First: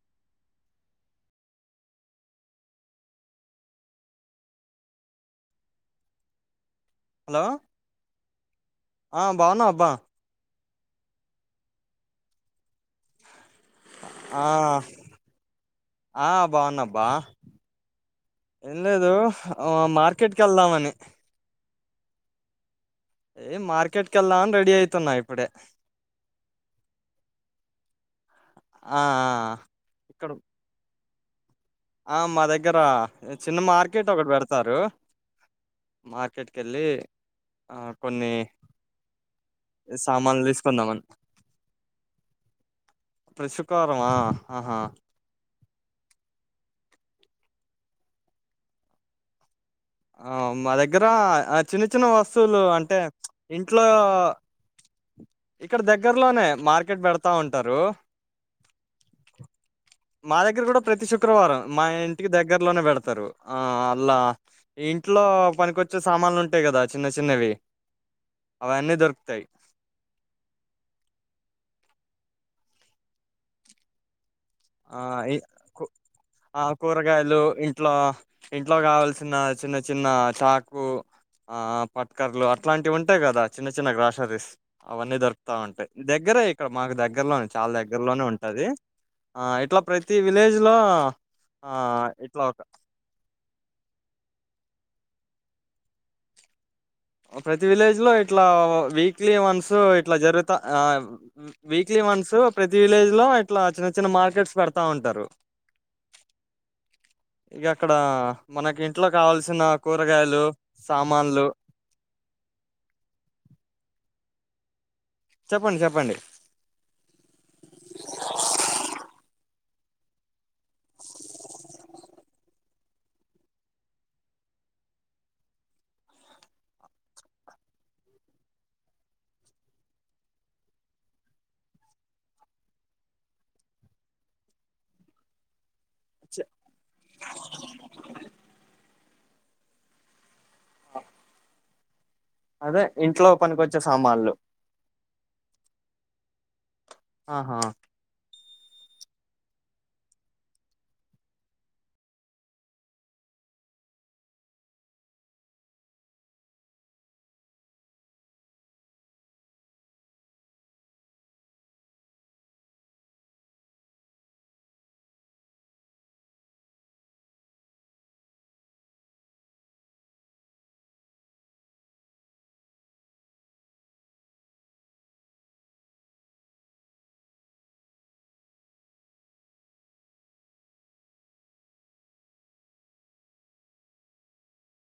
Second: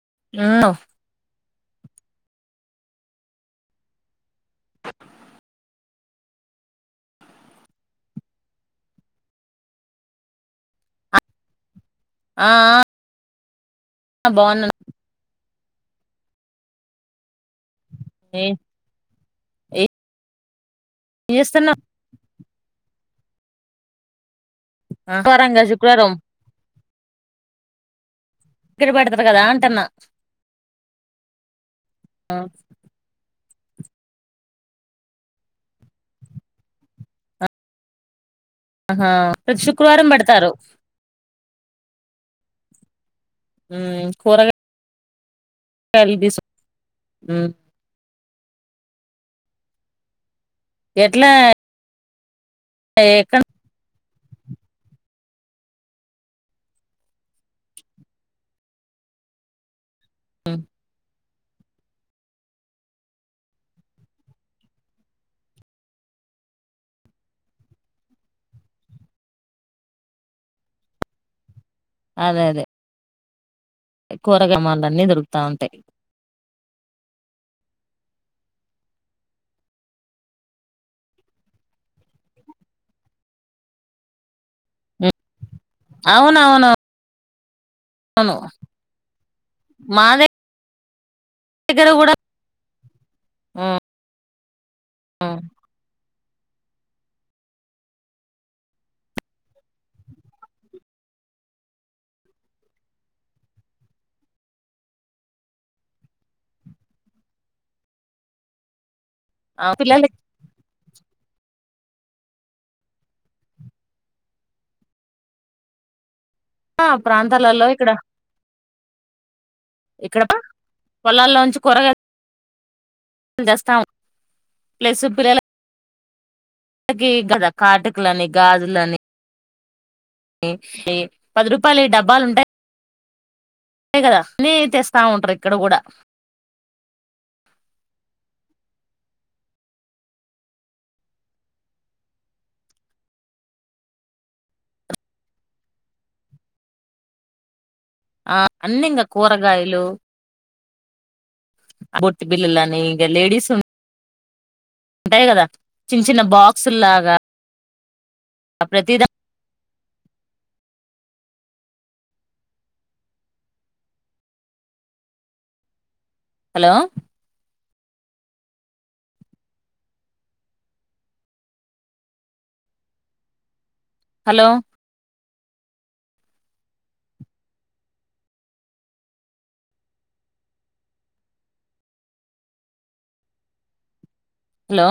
[unintelligible] Hello ఆ బాగున్నా అబ్బా ఆ ఆ ఆ బాగున్నాబా ఏం లేదు మార్కెట్ కెల్దామని ఏస్తన్నా ఏ మార్కెట్కెల్దామని ఆహారంగా శుక్రరారం ఇక్కడ ఆ ఆ పెడతారు కదా అంటున్నా ఇక్కడ ఆ మా దగ్గర చిన్న మార్కెట్ ఒకటి పెడతారు మార్కెట్కెళ్ళి ఆ కొన్ని ఆహా ప్రతి శుక్రవారం సామాన్లు పెడతారు. తీసుకుందామని ప్రతి శుక్రవారం ఆ ఆహా చలిదిసు ఉమ్ ఆ మా దగ్గర ఎట్లా అ చిన్న చి చిన్న వస్ వస్తులు అంటే ఇంట్లో ఇక్కడ దగ్గర్లోనే మార్కెట్ పెడతా ఉంటారు మా దగ్గర కూడా ప్రతి శు శుక్రవారం మా ఇంటికి దగ్గర్లోనే పెడతారు ఆ అల్లా ఈ ఇంట్లో పనికొచ్చే సామాన్లుంటాయ్ కదా చిన్న చిన్నవి అవన్నీ దొరుకుతాయ్ అదే అదే కూరగాయ్ ఆ మాల్లన్నీ ఇ దొరుకుతాంటాయ్ కూ ఆ కూరగాయలు ఇంట్లో ఇంట్లో కావాల్సిన చిన్న చిన్న చాకు ఆ పట్కర్లు అట్లాంటివి ఉంటాయి కదా చిన్న చిన్న గ్రాసరీస్ అవన్నీ దొరుకుతా ఉంటాయి అవునవును దగ్గరే ఇక్కడ అవును మాకు దగ్గర్లోనే చాలా దగ్గర్లోనే అవును అవును ఉంటది ఆ ఇట్ల మా ప్రతి విలేజ్ లో ఆ ఆ దగ్గర కూడా ఇట్లా ఒక ఉమ్, ఉమ్ ప్రతి విలేజ్ లో ఇట్లా వీక్లీ వన్స్ ఇట్లా జరుగుతా వీక్లీ వన్స్ ప్రతి విలేజ్ లో ఇట్ల చిన్న చిన్న మార్కెట్స్ పెడతా ఉంటారు. ఇక అక్కడ మనకి ఇంట్లో కావాల్సిన ఆ పిల్లలు కూరగాయలు సామాన్లు. చెప్పండి చెప్పండి. ఆ ప్రాంతాలలో ఎక్కడ పా. పొలాల్లోంచి కూరగాయలు. దెస్తాం ప్లస్సు పిల్లల ఇంతకి గదా కాటుకలని గాజులని. ఇ ఇ పది రూపాయలి డబ్బాలుంటాయ్ దె కదా అన్ని తెస్తా ఉంటరు ఇక్కడ కూడా. అదే ఇంట్లో పనికొచ్చే సామాన్లు. ఆహా. ఆ అన్నీ ఇంకా కూరగాయలు. బొట్టు బిల్లు అని ఈగ లేడీస్. ఉంటాయి కదా చిన్న చిన్న బాక్సుల్లాగా ప్రతిదా. హలో. హలో. హలో.